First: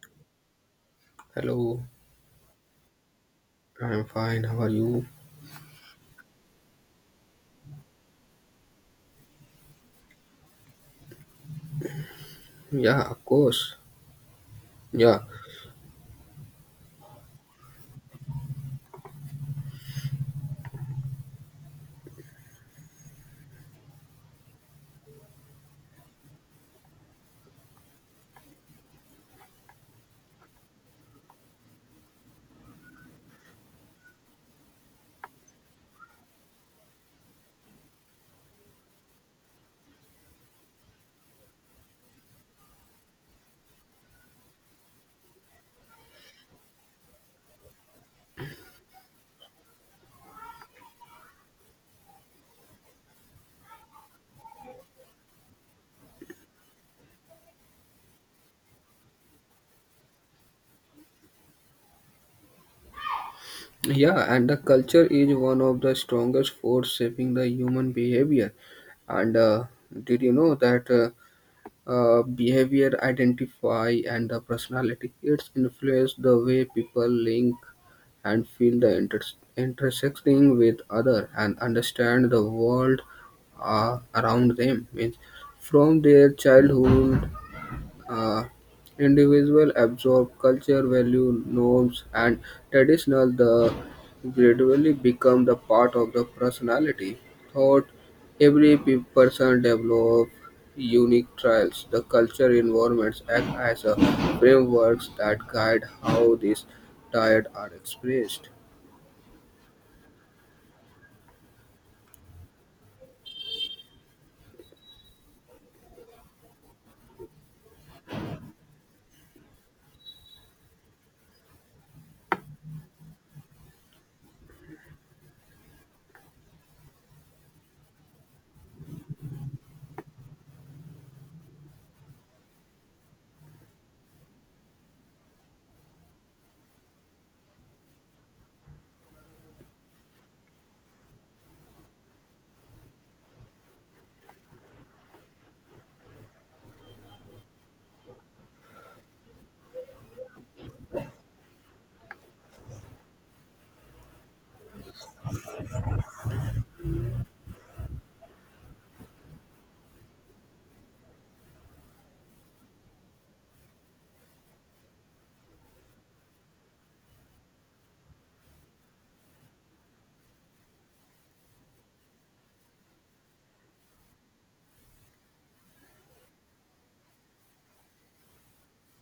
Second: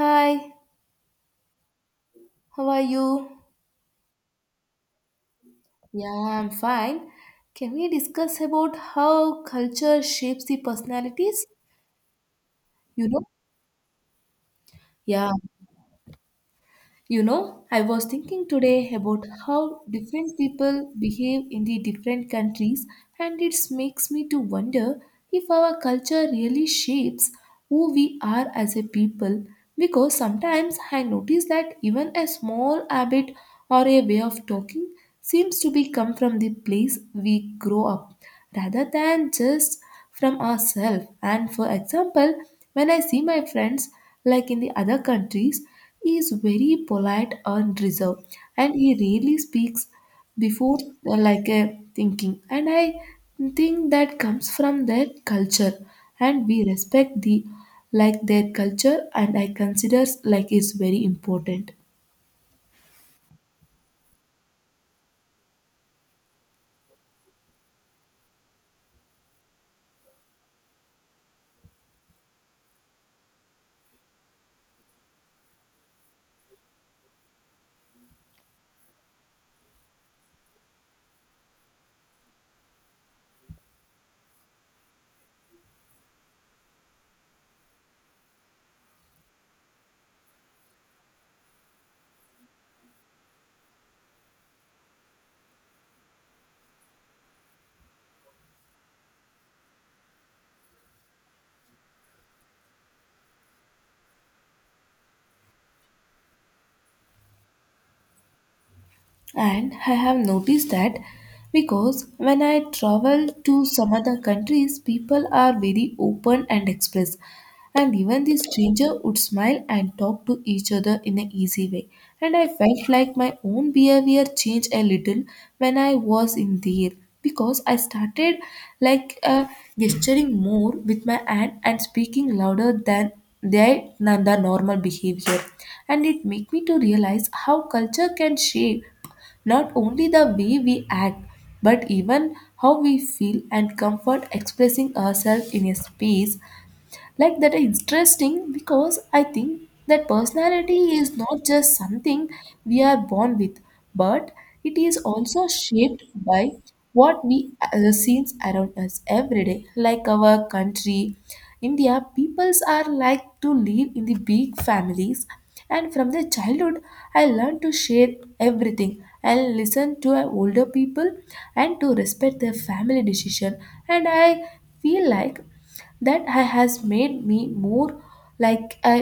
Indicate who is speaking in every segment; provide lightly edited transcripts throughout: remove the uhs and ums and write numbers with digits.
Speaker 1: Hi,
Speaker 2: Hello,
Speaker 1: how are you?
Speaker 2: I'm fine. How are you?
Speaker 1: Yeah, I'm fine. Can we discuss about how culture shapes the personalities? You
Speaker 2: Yeah, of
Speaker 1: know?
Speaker 2: course. Yeah,
Speaker 1: Yeah. You know, I was thinking today about how different people behave in the different countries, and it makes me to wonder if our culture really shapes who we are as a people. Because sometimes I notice that even a small habit or a way of talking seems to be come from the place we grow up rather than just from ourselves. And for example, when I see my friends, like in the other countries, he is very polite and reserved, and he rarely speaks before like a thinking. And I think that comes from their culture, and we respect the like their culture, and I consider like it's very important.
Speaker 2: yeah, and the culture is one of the strongest force shaping the human behavior. And did you know that behavior identify and the personality? It's influence the way people link and feel the intersecting with other and understand the world around them. Means from their childhood, uh, individual absorb culture, value, norms, and traditional the gradually become the part of the personality. Thought every person develop unique trials. The culture environments act as a frameworks that guide how these diet are expressed.
Speaker 1: And I have noticed that because when I travel to some other countries, people are very open and express. And even the stranger would smile and talk to each other in an easy way. And I felt like my own behavior changed a little when I was in there because I started like gesturing more with my hand and speaking louder than their than the normal behavior, and it made me to realize how culture can shape not only the way we act, but even how we feel and comfort expressing ourselves in a space like that is interesting because I think that personality is not just something we are born with but it is also shaped by what we see around us every day. Like our country india peoples are like to live in the big families, and from the childhood I learned to share everything and listen to our older people and to respect their family decision, and I feel like that has made me more like a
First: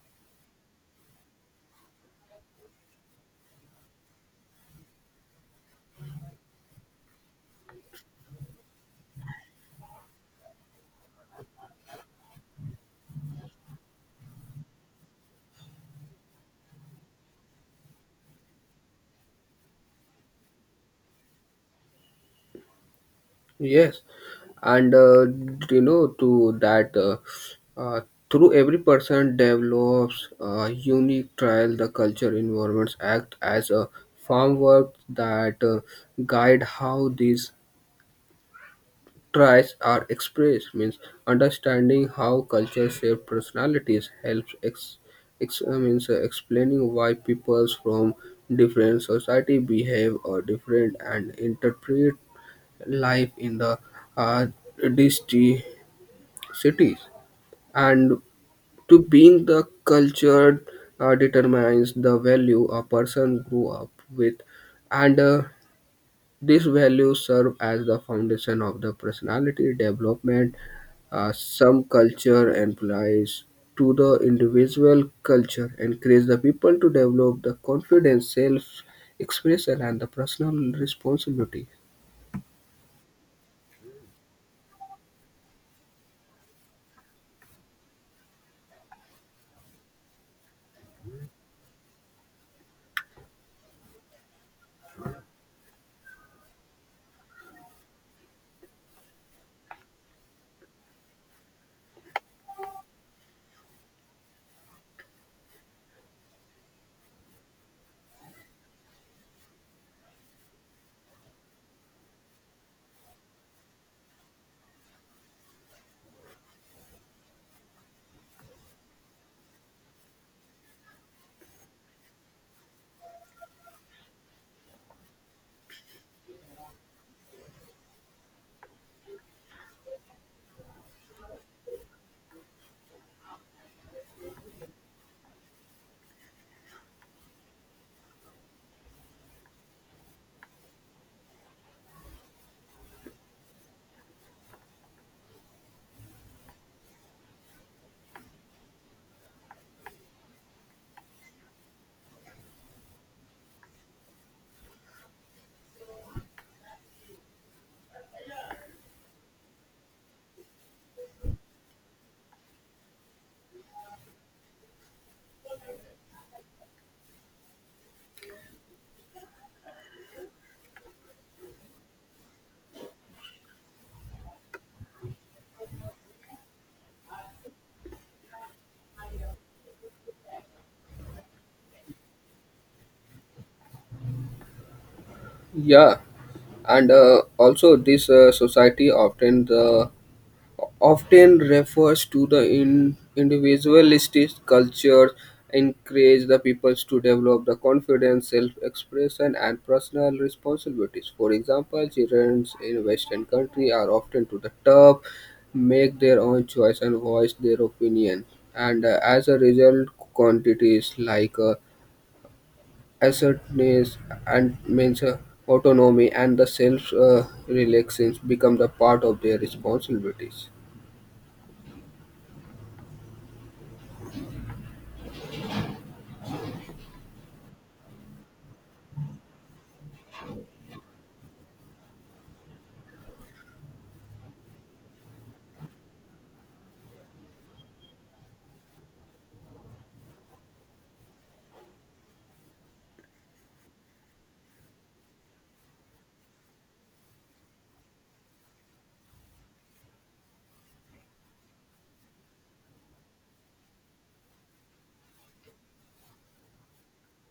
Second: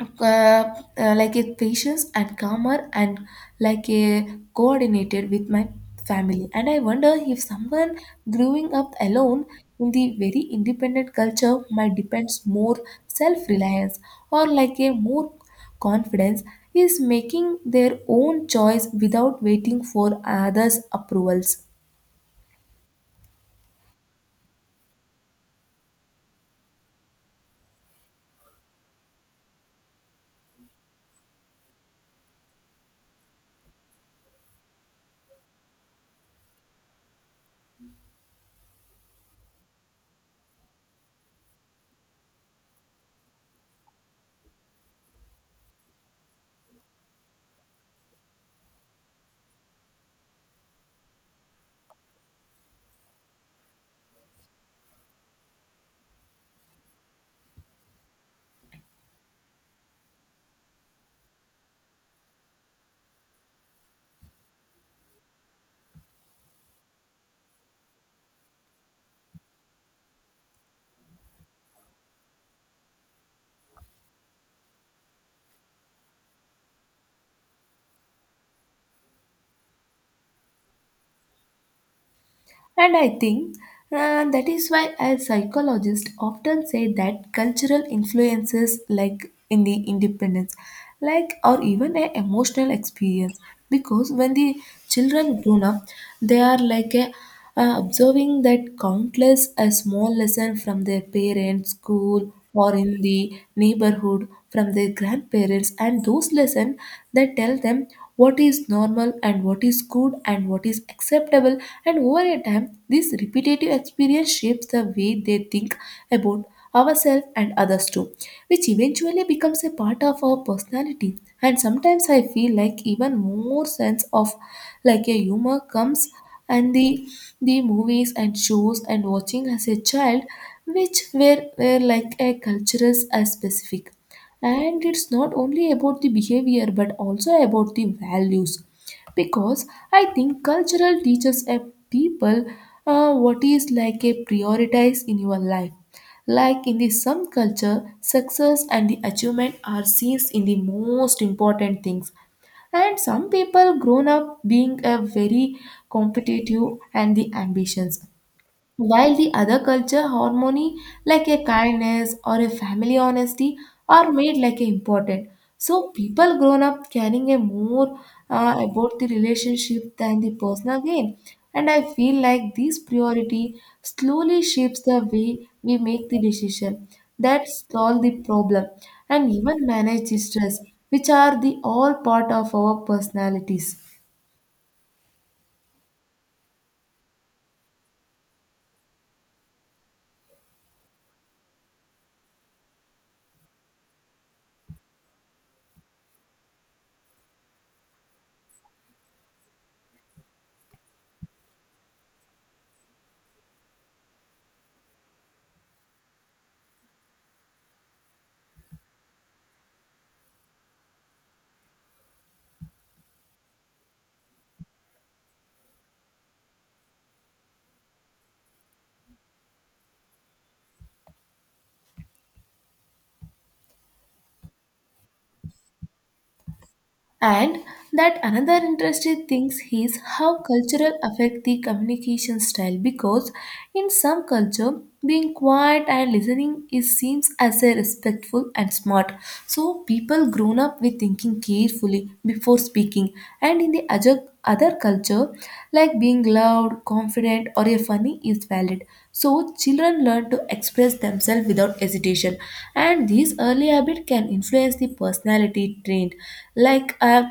Speaker 1: like a patient and calmer and like a coordinated with my family. And I wonder if someone growing up alone in the very independent culture might depends more self-reliance or like a more confidence is making their own choice without waiting for others approvals.
Speaker 2: Yes, and you know to that uh, through every person develops a unique trial. The culture environments act as a framework that guide how these trials are expressed. Means understanding how culture shape personalities helps ex, ex means explaining why peoples from different society behave or different and interpret life in the uh, dist- cities, and to being the culture determines the value a person grew up with, and these values serve as the foundation of the personality development. Some culture implies to the individual culture encourage the people to develop the confidence self expression and the personal responsibility.
Speaker 1: And I think that is why a psychologist often say that cultural influences like in the independence, like or even a emotional experience, because when the children grown up, they are like a observing that countless a small lesson from their parents, school, or in the neighborhood from their grandparents, and those lessons that tell them what is normal and what is good and what is acceptable, and over a time, this repetitive experience shapes the way they think about ourselves and others too, which eventually becomes a part of our personality. And sometimes I feel like even more sense of like a humor comes and the movies and shows and watching as a child which were like a cultural as specific, and it's not only about the behavior but also about the values because I think cultural teaches a people what is like a prioritize in your life. Like in the some culture success and the achievement are seen in the most important things, and some people grown up being a very competitive and the ambitions, while the other culture harmony, like a kindness or a family honesty, are made like a important. So people grown up caring a more about the relationship than the personal gain. And I feel like this priority slowly shapes the way we make the decision that solve the problem and even manage the stress, which are the all part of our personalities.
Speaker 2: Yeah, and also this society often refers to the individualistic culture encourage the peoples to develop the confidence self-expression and personal responsibilities. For example, children in western country are often to the top make their own choice and voice their opinion, and as a result quantities like assertiveness and means autonomy and the self relaxation become the part of their responsibilities.
Speaker 1: And that another interesting thing is how cultural affect the communication style, because in some culture being quiet and listening is seems as a respectful and smart. So people grown up with thinking carefully before speaking, and in the other culture like being loud, confident or a funny is valid. So, children learn to express themselves without hesitation, and these early habits can influence the personality trait, like uh,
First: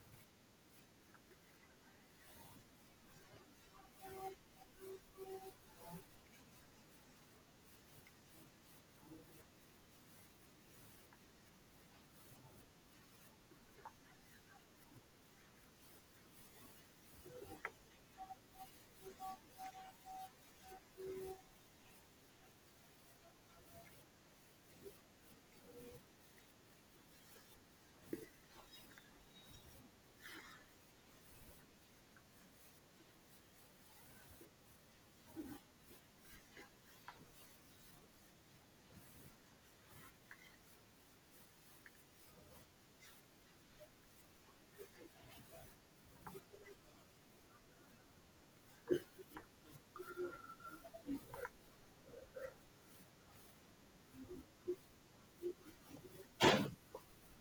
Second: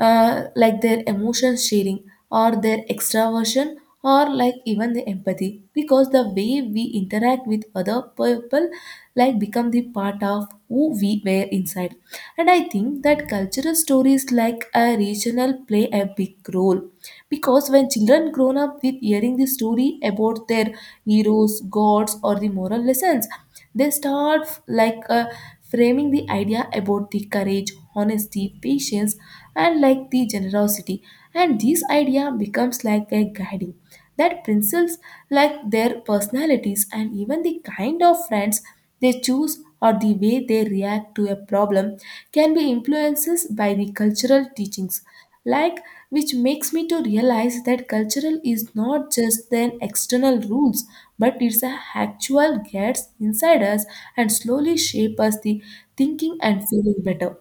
Speaker 1: like their emotion sharing or their extraversion or like even the empathy, because the way we interact with other people like become the part of who we were inside. And I think that that cultural stories like a regional play a big role because when children grown up with hearing the story about their heroes, gods, or the moral lessons, they start like framing the idea about the courage, honesty, patience, and like the generosity, and this idea becomes like a guiding that principles like their personalities, and even the kind of friends they choose or the way they react to a problem can be influenced by the cultural teachings, like which makes me to realize that cultural is not just then external rules but it's a actual gets inside us and slowly shape us the thinking and feeling better.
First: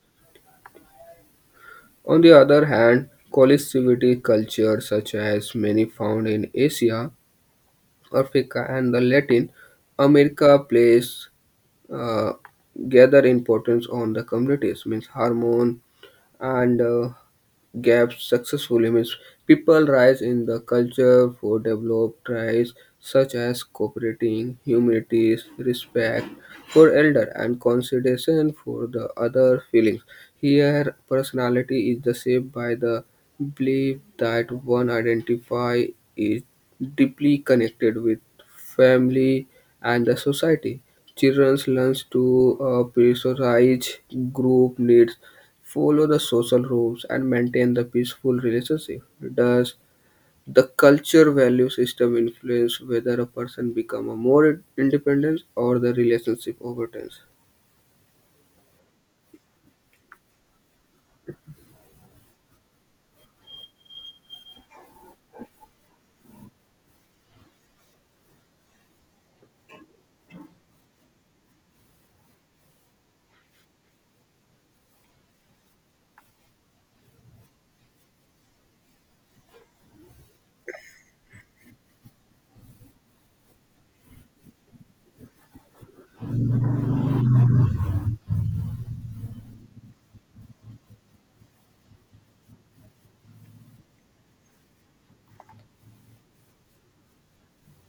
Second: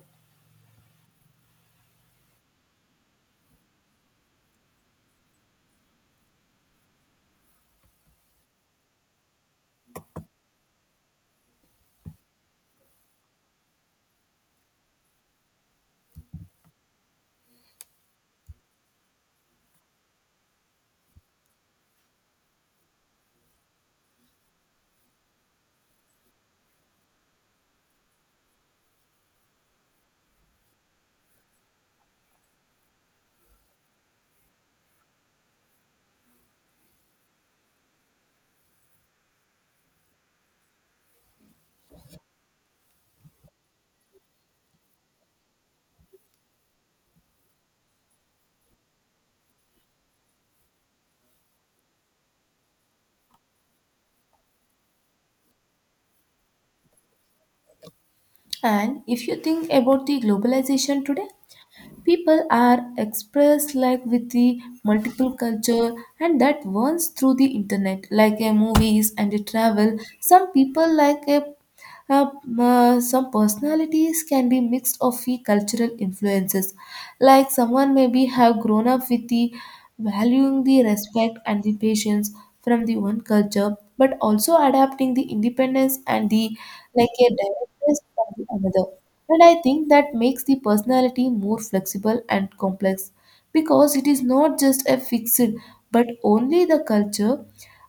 Speaker 2: On the other hand, collectivity culture, such as many found in Asia, Africa, and the Latin America, plays uh, gather importance on the communities, means hormone and gaps successfully. Means people rise in the culture for developed traits such as cooperating, humility, respect for elder, and consideration for the other feelings. Here, personality is the shaped by the belief that one identify is deeply connected with family and the society. Children learn to prioritize group needs, follow the social rules, and maintain the peaceful relationship. Does the culture value system influence whether a person become a more independent or the relationship over?
Speaker 1: And if you think about the globalization today, people are expressed like with the multiple culture, and that runs through the internet, like a movies and a travel. Some people like a uh, some personalities can be mixed of the cultural influences. Like someone maybe have grown up with the valuing the respect and the patience from the one culture, but also adapting the independence and the like a directness from the another. And I think that makes the personality more flexible and complex because it is not just a fixed but only the culture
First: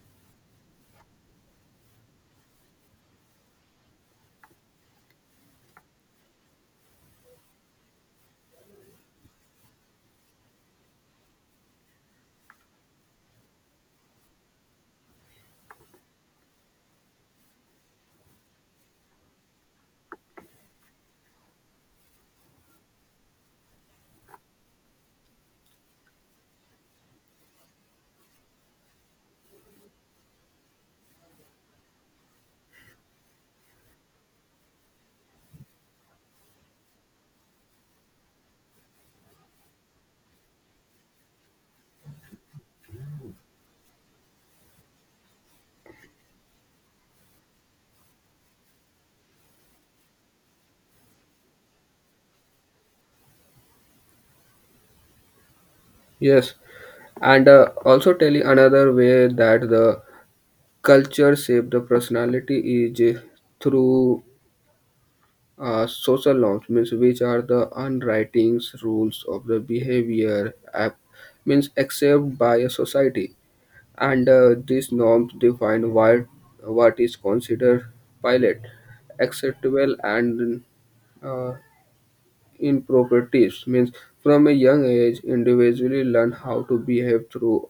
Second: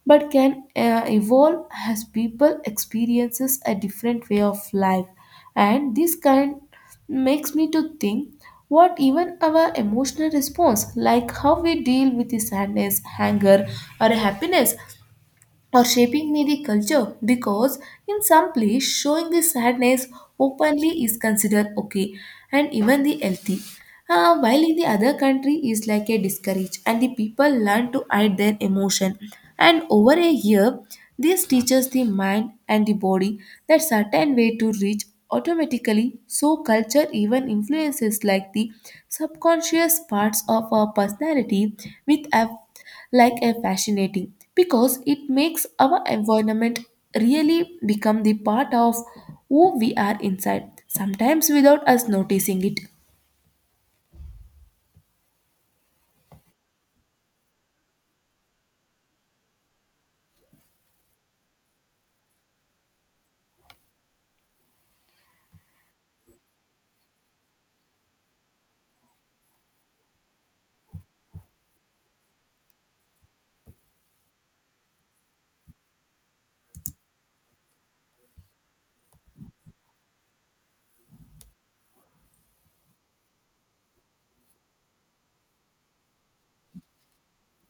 Speaker 1: but can evolve as people experiences a different way of life, and this kind makes me to think what even our emotional response like how we deal with the sadness anger or happiness or shaping me the culture, because in some place showing the sadness openly is considered okay and even the healthy. While in the other country is like a discourage and the people learn to hide their emotion, and over a year this teaches the mind and the body that certain way to reach automatically. So culture even influences like the subconscious parts of our personality, with like a fascinating because it makes our environment really become the part of who we are inside sometimes without us noticing it.
Speaker 2: Yes, and also tell you another way that the culture shape the personality is through social norms, means which are the unwritings rules of the behavior app, means accepted by a society, and these norms define what is considered pilot acceptable and uh, inappropriate tips. Means from a young age individually learn how to behave through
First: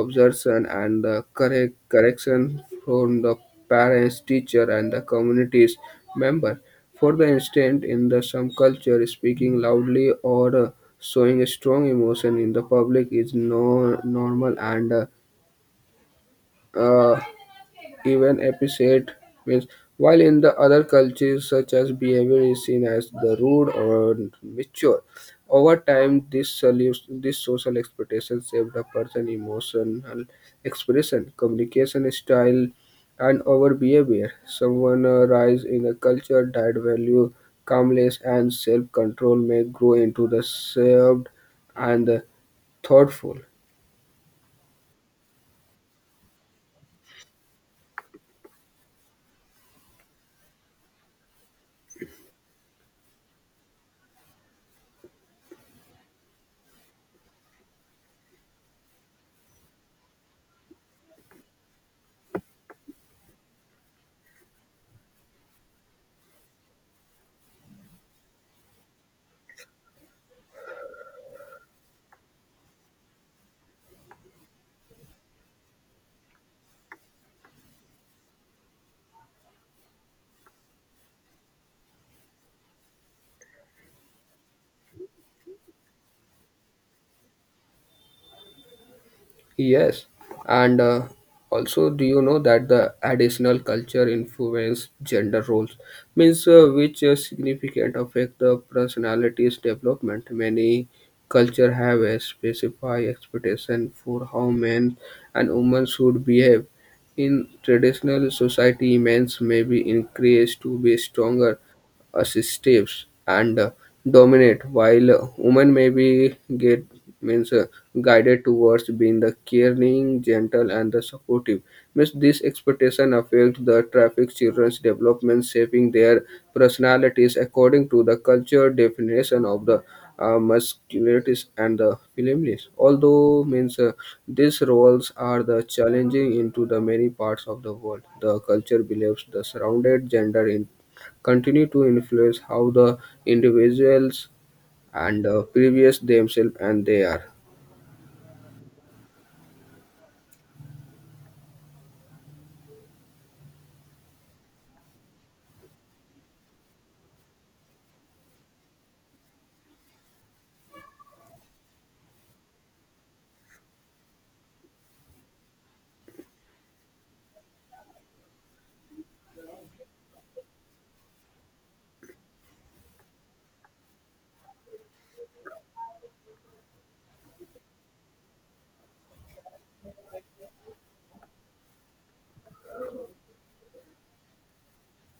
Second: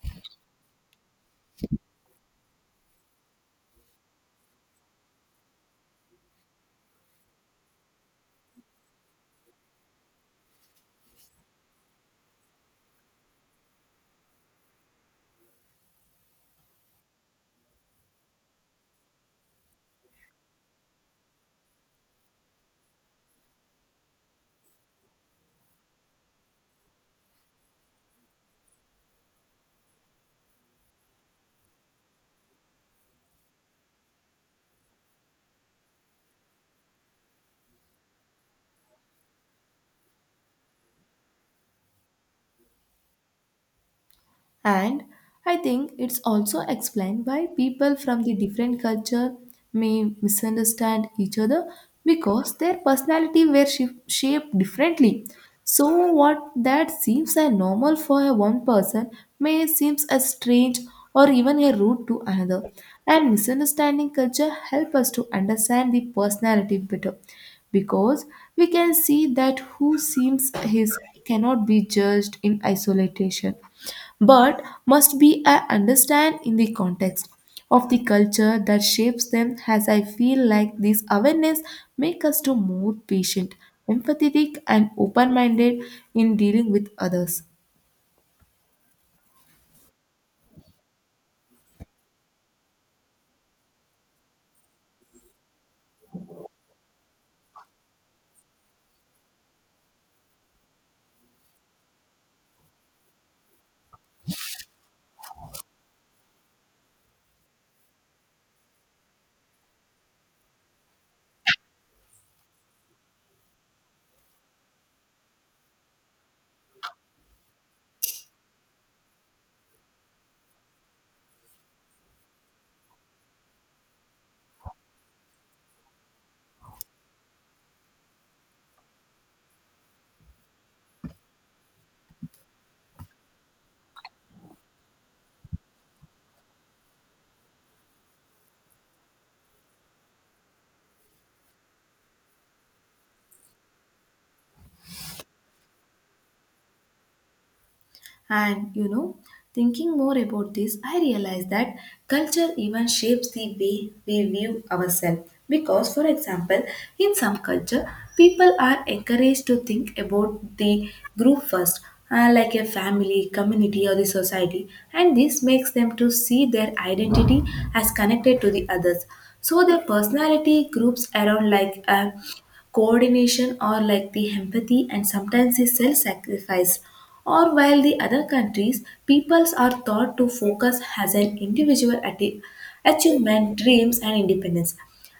Speaker 2: observation and correction from the parents, teacher, and the community's member. For the instance, in the some culture speaking loudly or showing a strong emotion in the public is no normal and uh, even appreciate, means, while in the other cultures such as behavior is seen as the rude or mature. Over time this this social expectation shape the person's emotional expression, communication style, and our behavior. Someone rise in a culture that value calmness and self-control may grow into the served and thoughtful.
Speaker 1: And I think it's also explained why people from the different culture may misunderstand each other because their personality were shaped differently. So what that seems a normal for a one person may seems as strange or even a rude to another. And misunderstanding culture help us to understand the personality better because we can see that who seems his cannot be judged in isolation but must be understand in the context of the culture that shapes them, as I feel like this awareness make us to more patient empathetic and open minded in dealing with others.
Speaker 2: Yes, and also, do you know that the additional culture influence gender roles, means which significant affect the personality's development? Many culture have a specified expectation for how men and women should behave. In traditional society, men may be encouraged to be stronger, assistive, and dominant, while women may be get, means guided towards being the caring, gentle, and the supportive. Means this expectation affects the traffic children's development, shaping their personalities according to the culture definition of the masculinity and the femininity. Although means these roles are the challenging into the many parts of the world. The culture believes the surrounded gender in continue to influence how the individuals and previous themselves and they are.
Speaker 1: And you know, thinking more about this, I realized that culture even shapes the way we view ourselves. Because, for example, in some culture, people are encouraged to think about the group first, like a family, community, or the society, and this makes them to see their identity as connected to the others. So their personality groups around like coordination or like the empathy and sometimes the self-sacrifice, or while the other countries peoples are thought to focus as an individual at achievement dreams and independence,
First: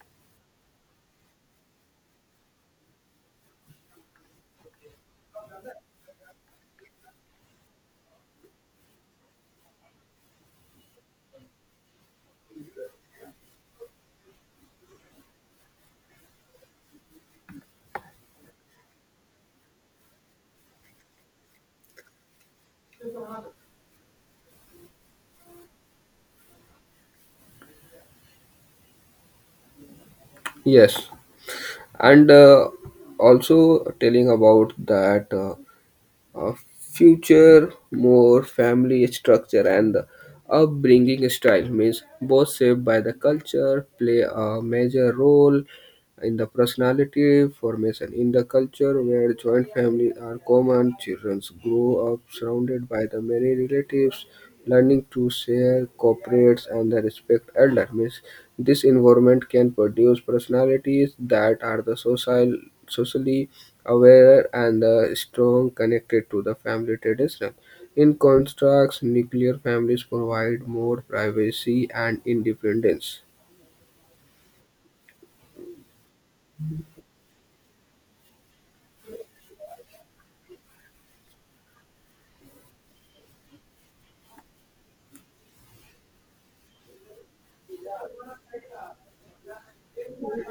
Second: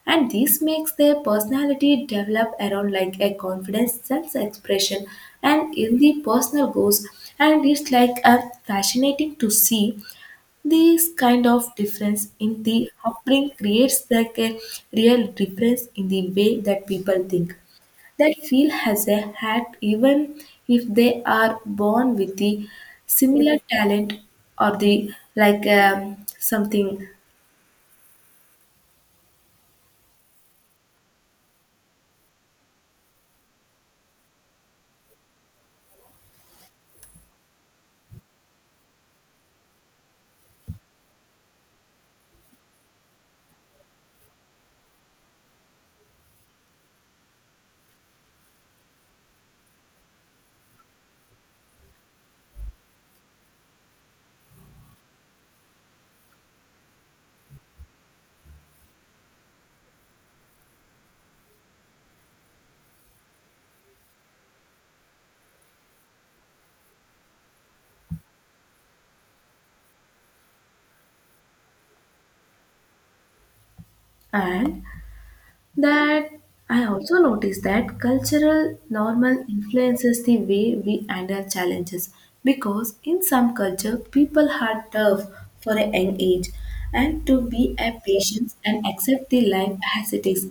Speaker 1: and this makes their personality develop around like a confidence self-expression and in the personal goals. And it's like a fascinating to see this kind of difference in the upbringing creates like a real difference in the way that people think that feel has a hat even if they are born with the similar talent or the like something.
Speaker 2: Yes, and also telling about that future more family structure and the upbringing style, means both shaped by the culture, play a major role in the personality formation. In the culture where joint families are common, children grow up surrounded by the many relatives, learning to share, cooperate, and the respect elder. Means this environment can produce personalities that are the social, socially aware and strong connected to the family tradition. In contrast, nuclear families provide more privacy and independence.
Speaker 1: And that I also noticed that cultural normal influences the way we handle challenges, because in some culture people are tough for a young age and to be a patient and accept the life as it is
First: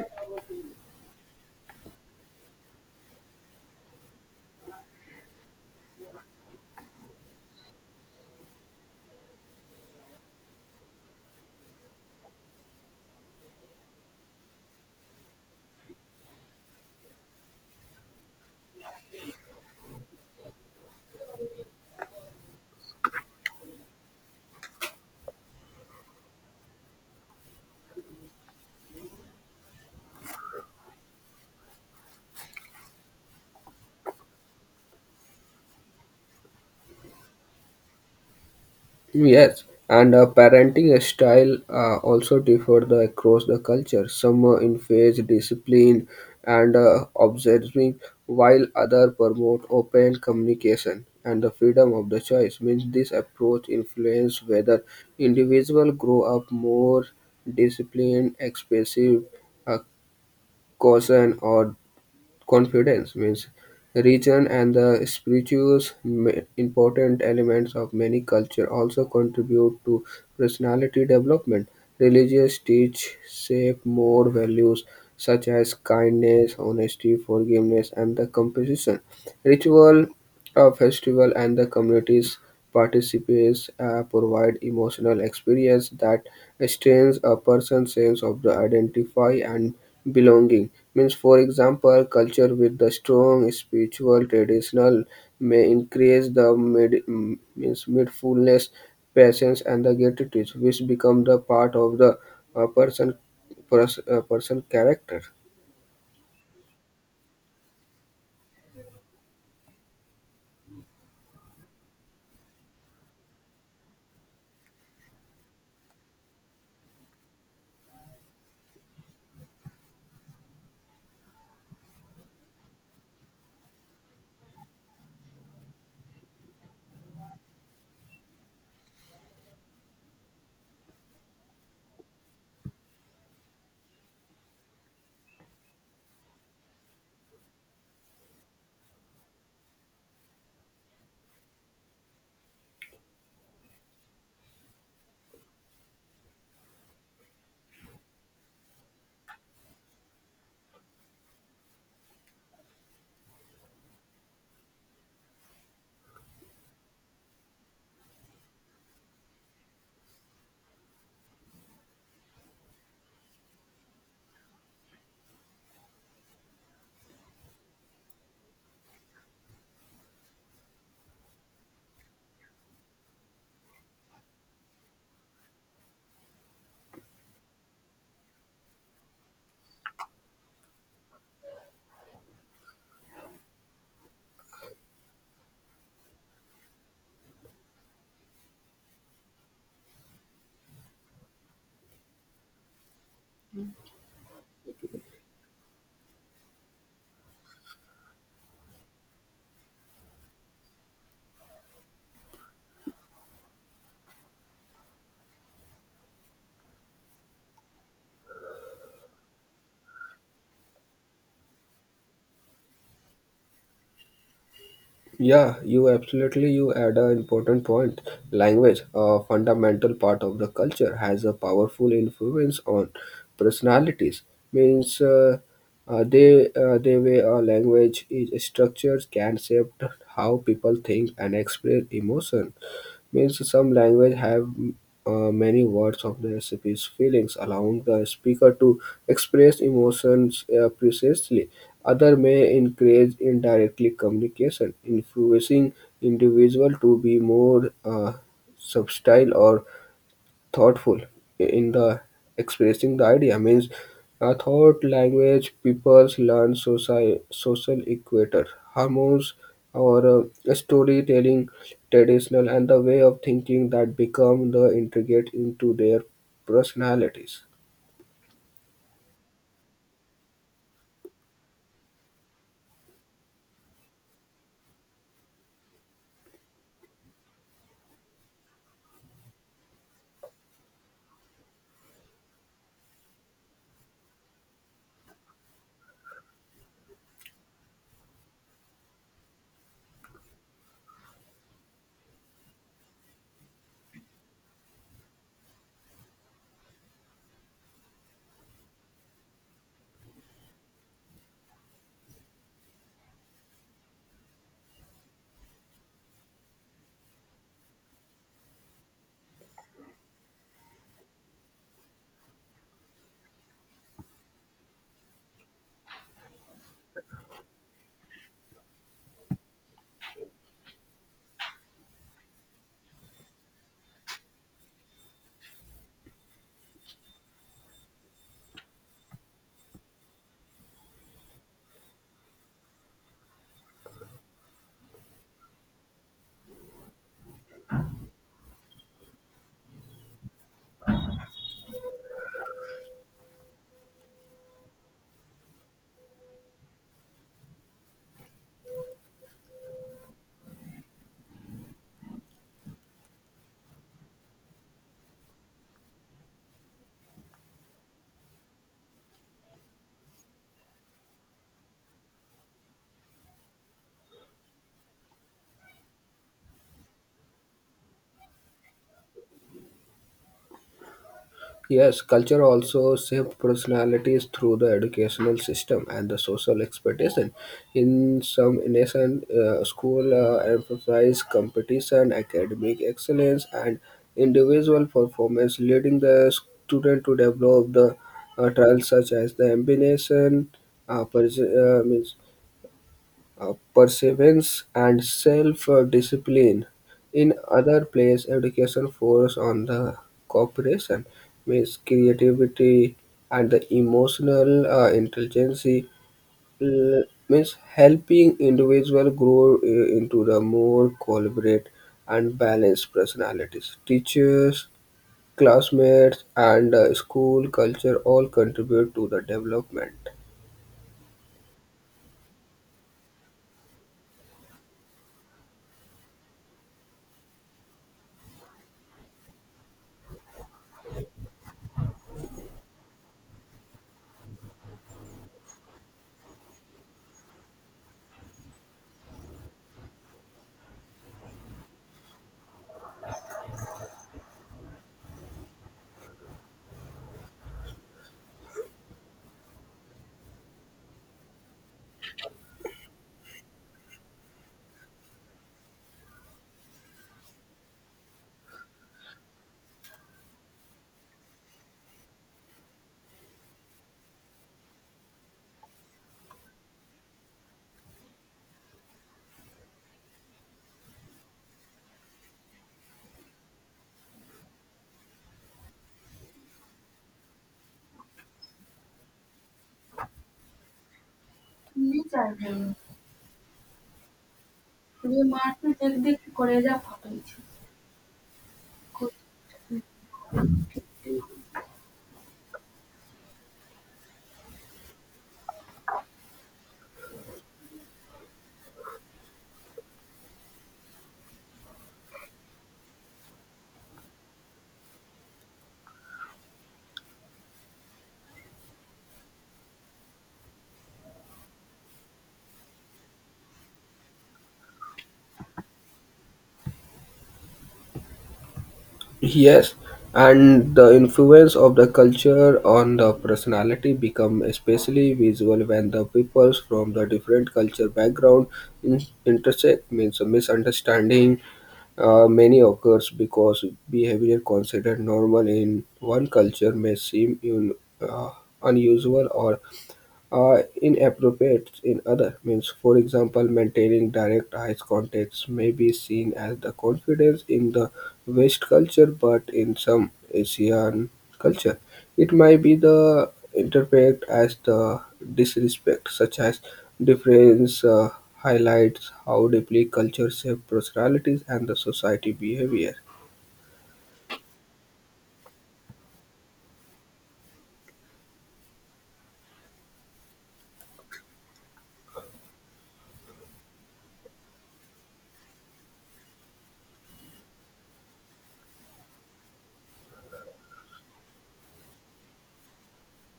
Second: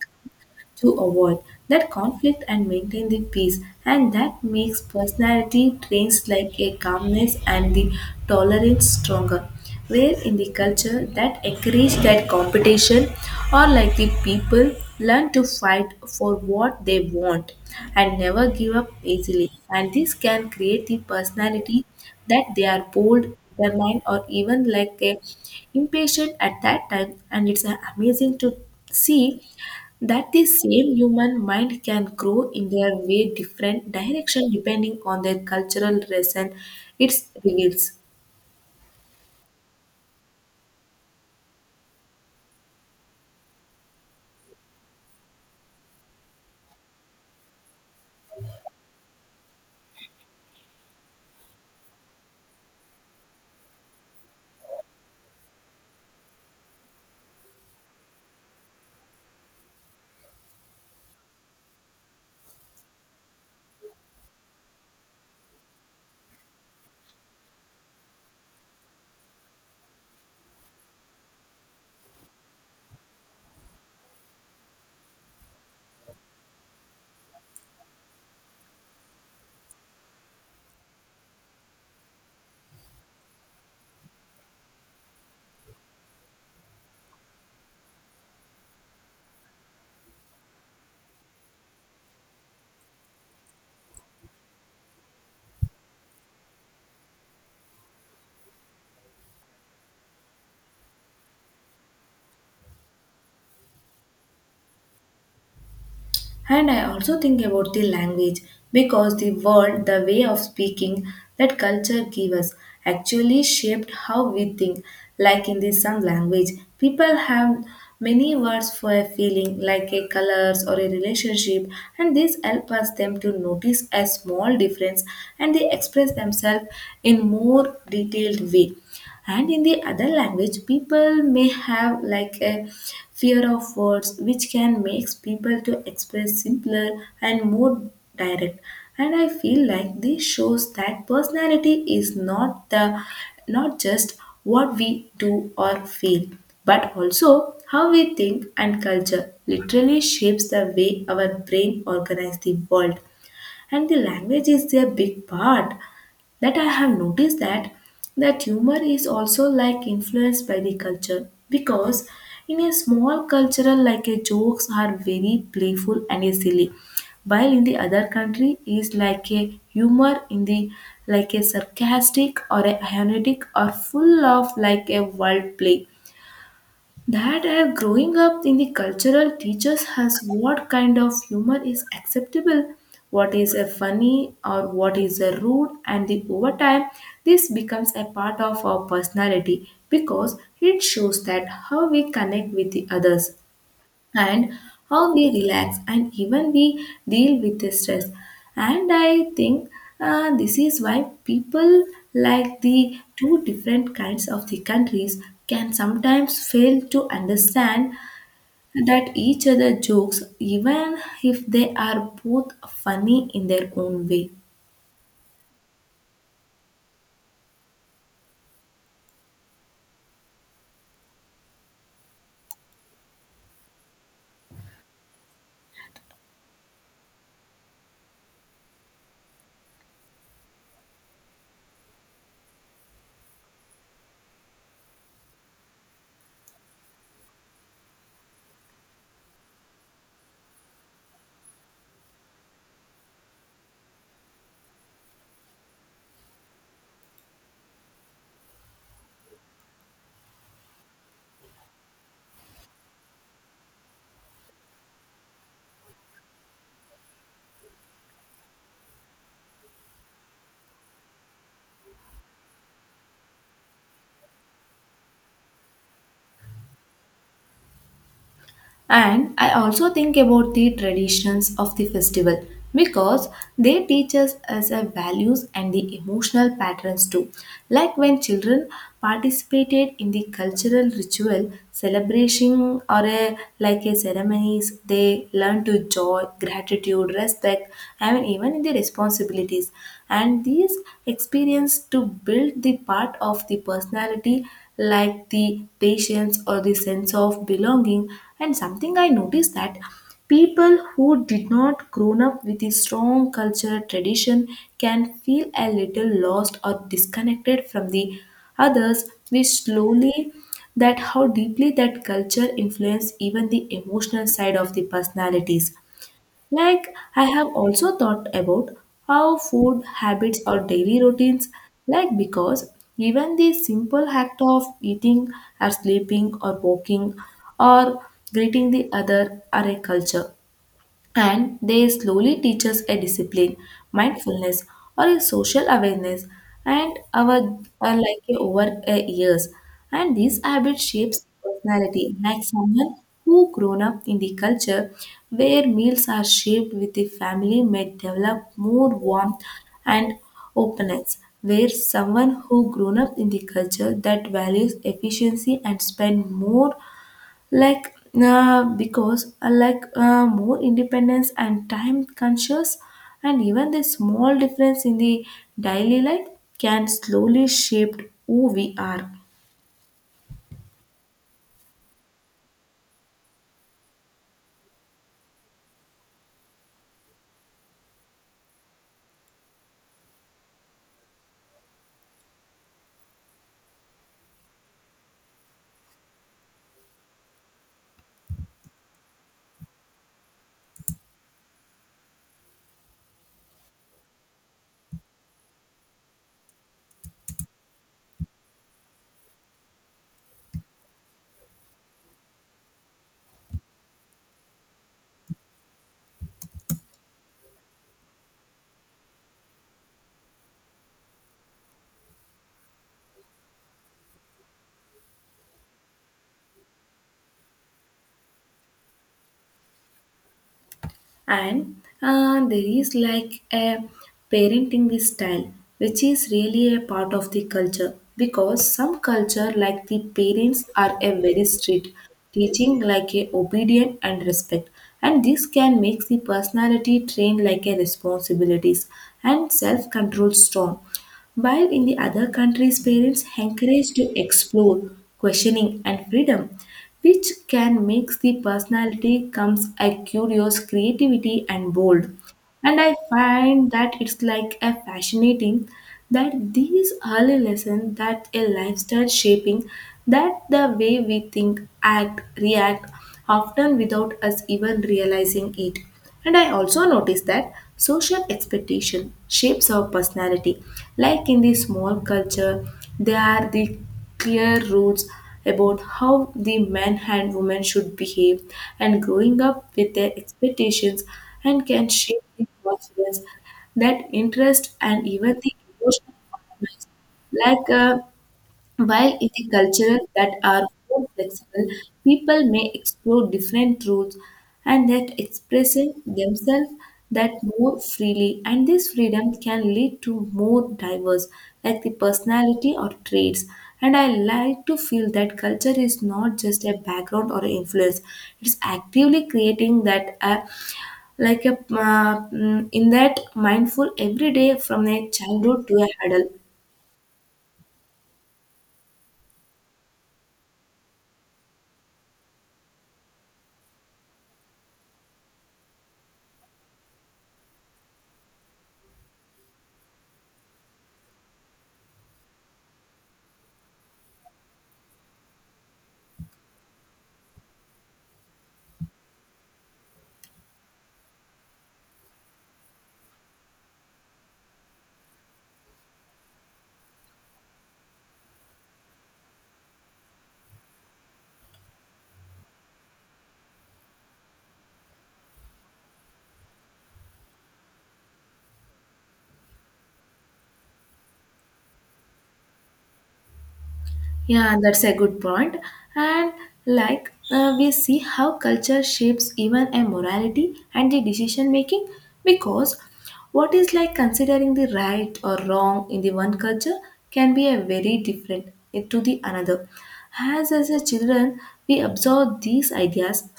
Speaker 1: to avoid that conflict and maintain the peace, and that makes personality traits like a calmness and the tolerance stronger, where in the culture that encourage that competition or like the people learn to fight for what they want and never give up easily, and this can create the personality that they are bold determined or even like a impatient at that time. And it's amazing to see that the same human mind can grow in their way different direction depending on their cultural reason it reveals.
Speaker 2: Yes, and parenting style also differ across the culture. Some emphasize discipline and observing, while others promote open communication and the freedom of the choice. Means this approach influence whether individual grow up more disciplined, expressive, uh, caution, or confidence. Means religion and the spirituous important elements of many culture also contribute to personality development. Religious teach shape more values such as kindness, honesty, forgiveness, and the compassion. Ritual, a festival, and the community's participants provide emotional experience that strengthens a person's sense of the identify and belonging. Means, for example, culture with the strong spiritual traditional may increase the mid, mm, means mindfulness, patience, and the gratitude, which become the part of the uh, person person character.
Speaker 1: And I also think about the language because the word, the way of speaking that culture gives us actually shaped how we think. Like in the some language, people have many words for a feeling like a colors or a relationship, and this helps us them to notice a small difference, and they express themselves in more detailed way. And in the other language, people may have like a fear of words, which can make people to express simpler and more direct. And I feel like this shows that personality is not the, not just what we do or feel, but also how we think, and culture literally shapes the way our brain organizes the world and the language is a big part. That I have noticed that that humor is also like influenced by the culture, because in a small cultural like a jokes are very playful and a silly, while in the other country is like a humor in the like a sarcastic or a ironic or full of like a world play. That growing up in the cultural teaches us what kind of humor is acceptable, what is a funny or what is a rude, and the over time this becomes a part of our personality because it shows that how we connect with the others, and how we relax and even we deal with the stress. And I think this is why people like the two different kinds of the countries can sometimes fail to understand that each other jokes, even if they are both funny in their own way.
Speaker 2: Yeah, you absolutely you add an important point. Language, a fundamental part of the culture, has a powerful influence on personalities. Means they way a language is structured can shape how people think and express emotion. Means some language have many words of the recipe's feelings, allowing the speaker to express emotions precisely. Other may encourage indirectly communication, influencing individual to be more subtle or thoughtful in the expressing the idea. Means a thought language peoples learn social equator hormones or storytelling traditional and the way of thinking that become the integrate into their personalities.
Speaker 1: And I also think about the traditions of the festival, because they teach us as a values and the emotional patterns too. Like when children participated in the cultural ritual, celebration or a, like a ceremonies, they learn to joy, gratitude, respect, and even in the responsibilities. And these experience to build the part of the personality, like the patience or the sense of belonging. And something I noticed that people who did not grown up with a strong cultural tradition can feel a little lost or disconnected from the others, which slowly that how deeply that culture influence even the emotional side of the personalities. Like, I have also thought about how food habits or daily routines, like, because even the simple act of eating or sleeping or walking or greeting the other are a culture, and they slowly teach us a discipline, mindfulness, or a social awareness, and our are like a over a years. And these habits shapes personality, like someone who grown up in the culture where meals are shaped with the family may develop more warmth and openness. Where someone who grown up in the culture that values efficiency and spend more, like because like more independence and time conscious. And even the small difference in the daily life can slowly shape who we are.
Speaker 2: Yes, culture also shapes personalities through the educational system and the social expectation. In some nation, school emphasize competition, academic excellence, and individual performance, leading the student to develop the traits such as the ambition, pers- means perseverance and self-discipline. In other place, education focuses on the cooperation, means creativity and the emotional intelligence, l- means helping individual grow into the more collaborate and balanced personalities. Teachers, classmates, and school culture all contribute to the development.
Speaker 1: And there is like a parenting style which is really a part of the culture, because some culture like the parents are a very strict teaching like a obedient and respect, and this can make the personality trained like a responsibilities and self-control strong, while in the other countries parents encourage to explore questioning and freedom, which can mix the personality comes a curious creativity and bold. And I find that it's like a fascinating that these early lessons that a lifestyle shaping that the way we think act react, often without us even realizing it. And I also noticed that social expectation shapes our personality, like in the small culture they are the clear rules about how the men and women should behave, and growing up with their expectations and can shape the confidence that interest and
Speaker 2: ये
Speaker 1: even the
Speaker 2: मार्ट में
Speaker 1: emotional
Speaker 2: देख-देख के कॉलेजा.
Speaker 1: performance. Like while in the cultures that are more flexible, people may explore different routes and that expressing themselves that more freely, and this freedom can lead to more diverse like the personality or traits. And I like to feel that culture is not just a background or influence, it's actively creating that like a in that mindful every day from a childhood to a adult.
Speaker 2: Yes, and the influence of the culture on the personality become especially visible when the peoples from the different culture background intersect. Means a misunderstanding many occurs because behavior considered normal in one culture may seem uh, unusual or are inappropriate in other, means. For example, maintaining direct eye contact may be seen as the confidence in the West culture, but in some Asian culture, it might be the interpreted as the disrespect, such as difference highlights how deeply culture shapes personalities and the society behavior.
Speaker 1: Yeah, that's a good point. And like we see how culture shapes even a morality and the decision making, because what is like considering the right or wrong in the one culture can be a very different to the another. As a children, we absorb these ideas,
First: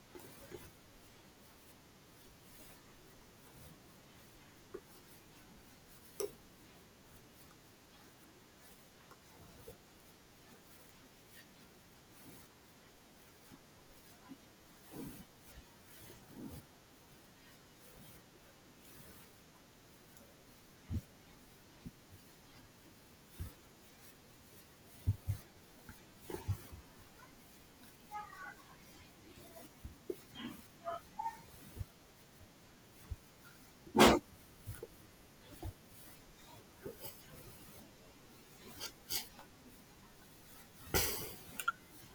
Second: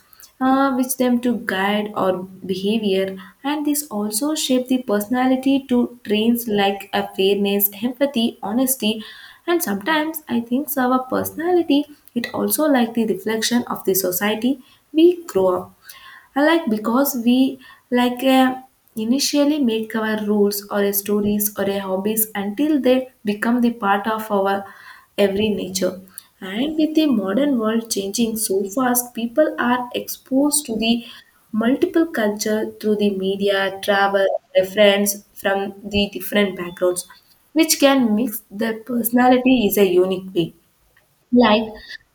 Speaker 1: which them to guide our behavior, and this also shape the personality to traits like a fairness empathy honesty. And sometimes I think so our personality, it also like the reflection of the society we grow up. I like because we like initially make our rules or a stories or a hobbies until they become the part of our every nature. And with the modern world changing so fast, people are exposed to the multiple culture through the media, travel, reference from the different backgrounds, which can mix their personality is a unique way. Like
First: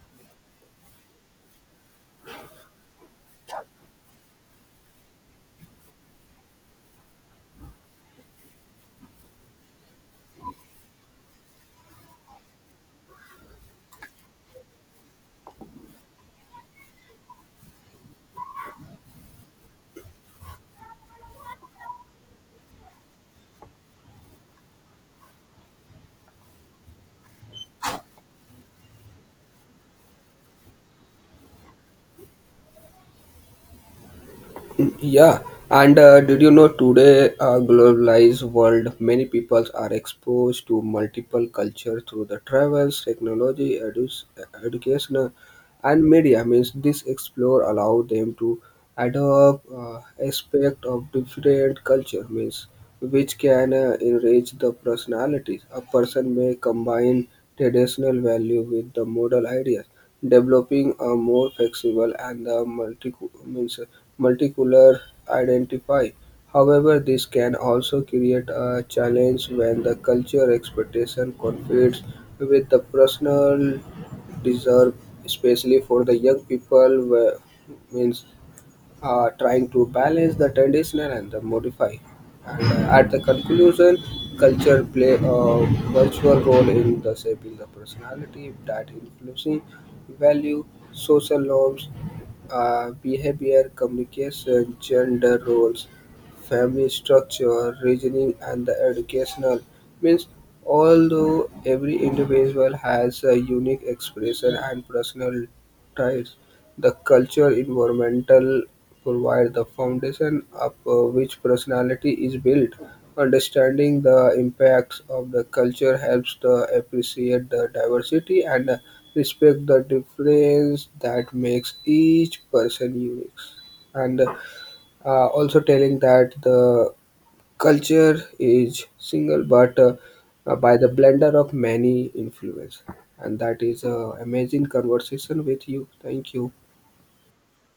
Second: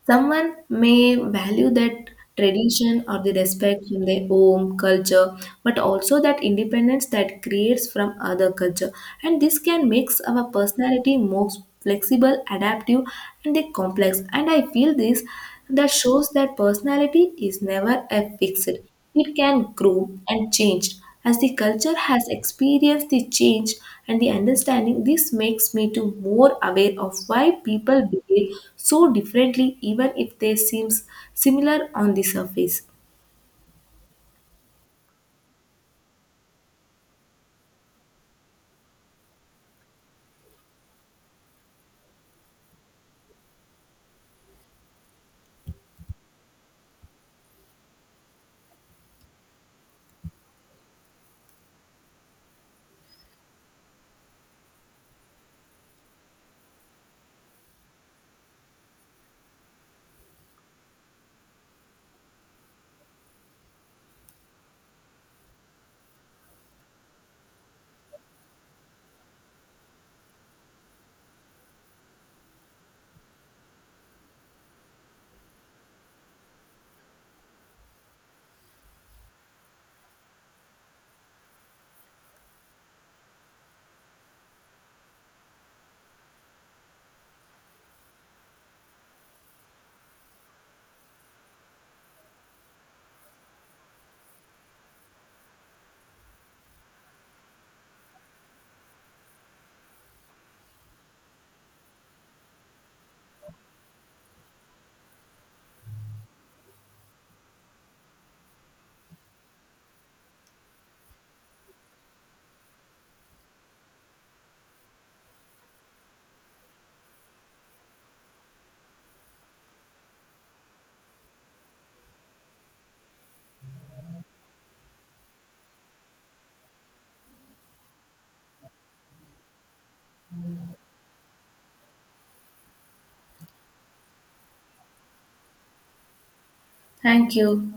Speaker 1: someone may value that tradition or the respect from their own culture, but also that independence that creates from other culture. And this can makes our personality more flexible, adaptive, and the complex. And I feel this that shows that personality is never a fixed. It can grow and change as the culture has experienced the change and the understanding. This makes me to more aware of why people behave so differently, even if they seem similar on the surface.
Speaker 2: Yeah, and did you know today, globalized world, many people are exposed to multiple cultures through the travels, technology, education, and media. Means this explore allow them to adopt aspect of different culture, means which can enrich the personalities. A person may combine traditional value with the model ideas, developing a more flexible and the multi, means multicolor identify. However this can also create a challenge when the culture expectation conflicts with the personal deserve, especially for the young people, where, means trying to balance the traditional and the modify. And at the conclusion, culture play a virtual role in the shaping the personality that influencing value, social norms, behavior, communication, gender roles, family structure, reasoning, and the educational means. Although every individual has a unique expression and personal traits, the cultural environmental provides the foundation upon which personality is built. Understanding the impacts of the culture helps to appreciate the diversity and respect the difference that makes each person unique. And also telling that the culture is single but by the blender of many influences. And that is an amazing conversation with you. Thank you.
Speaker 1: Thank you.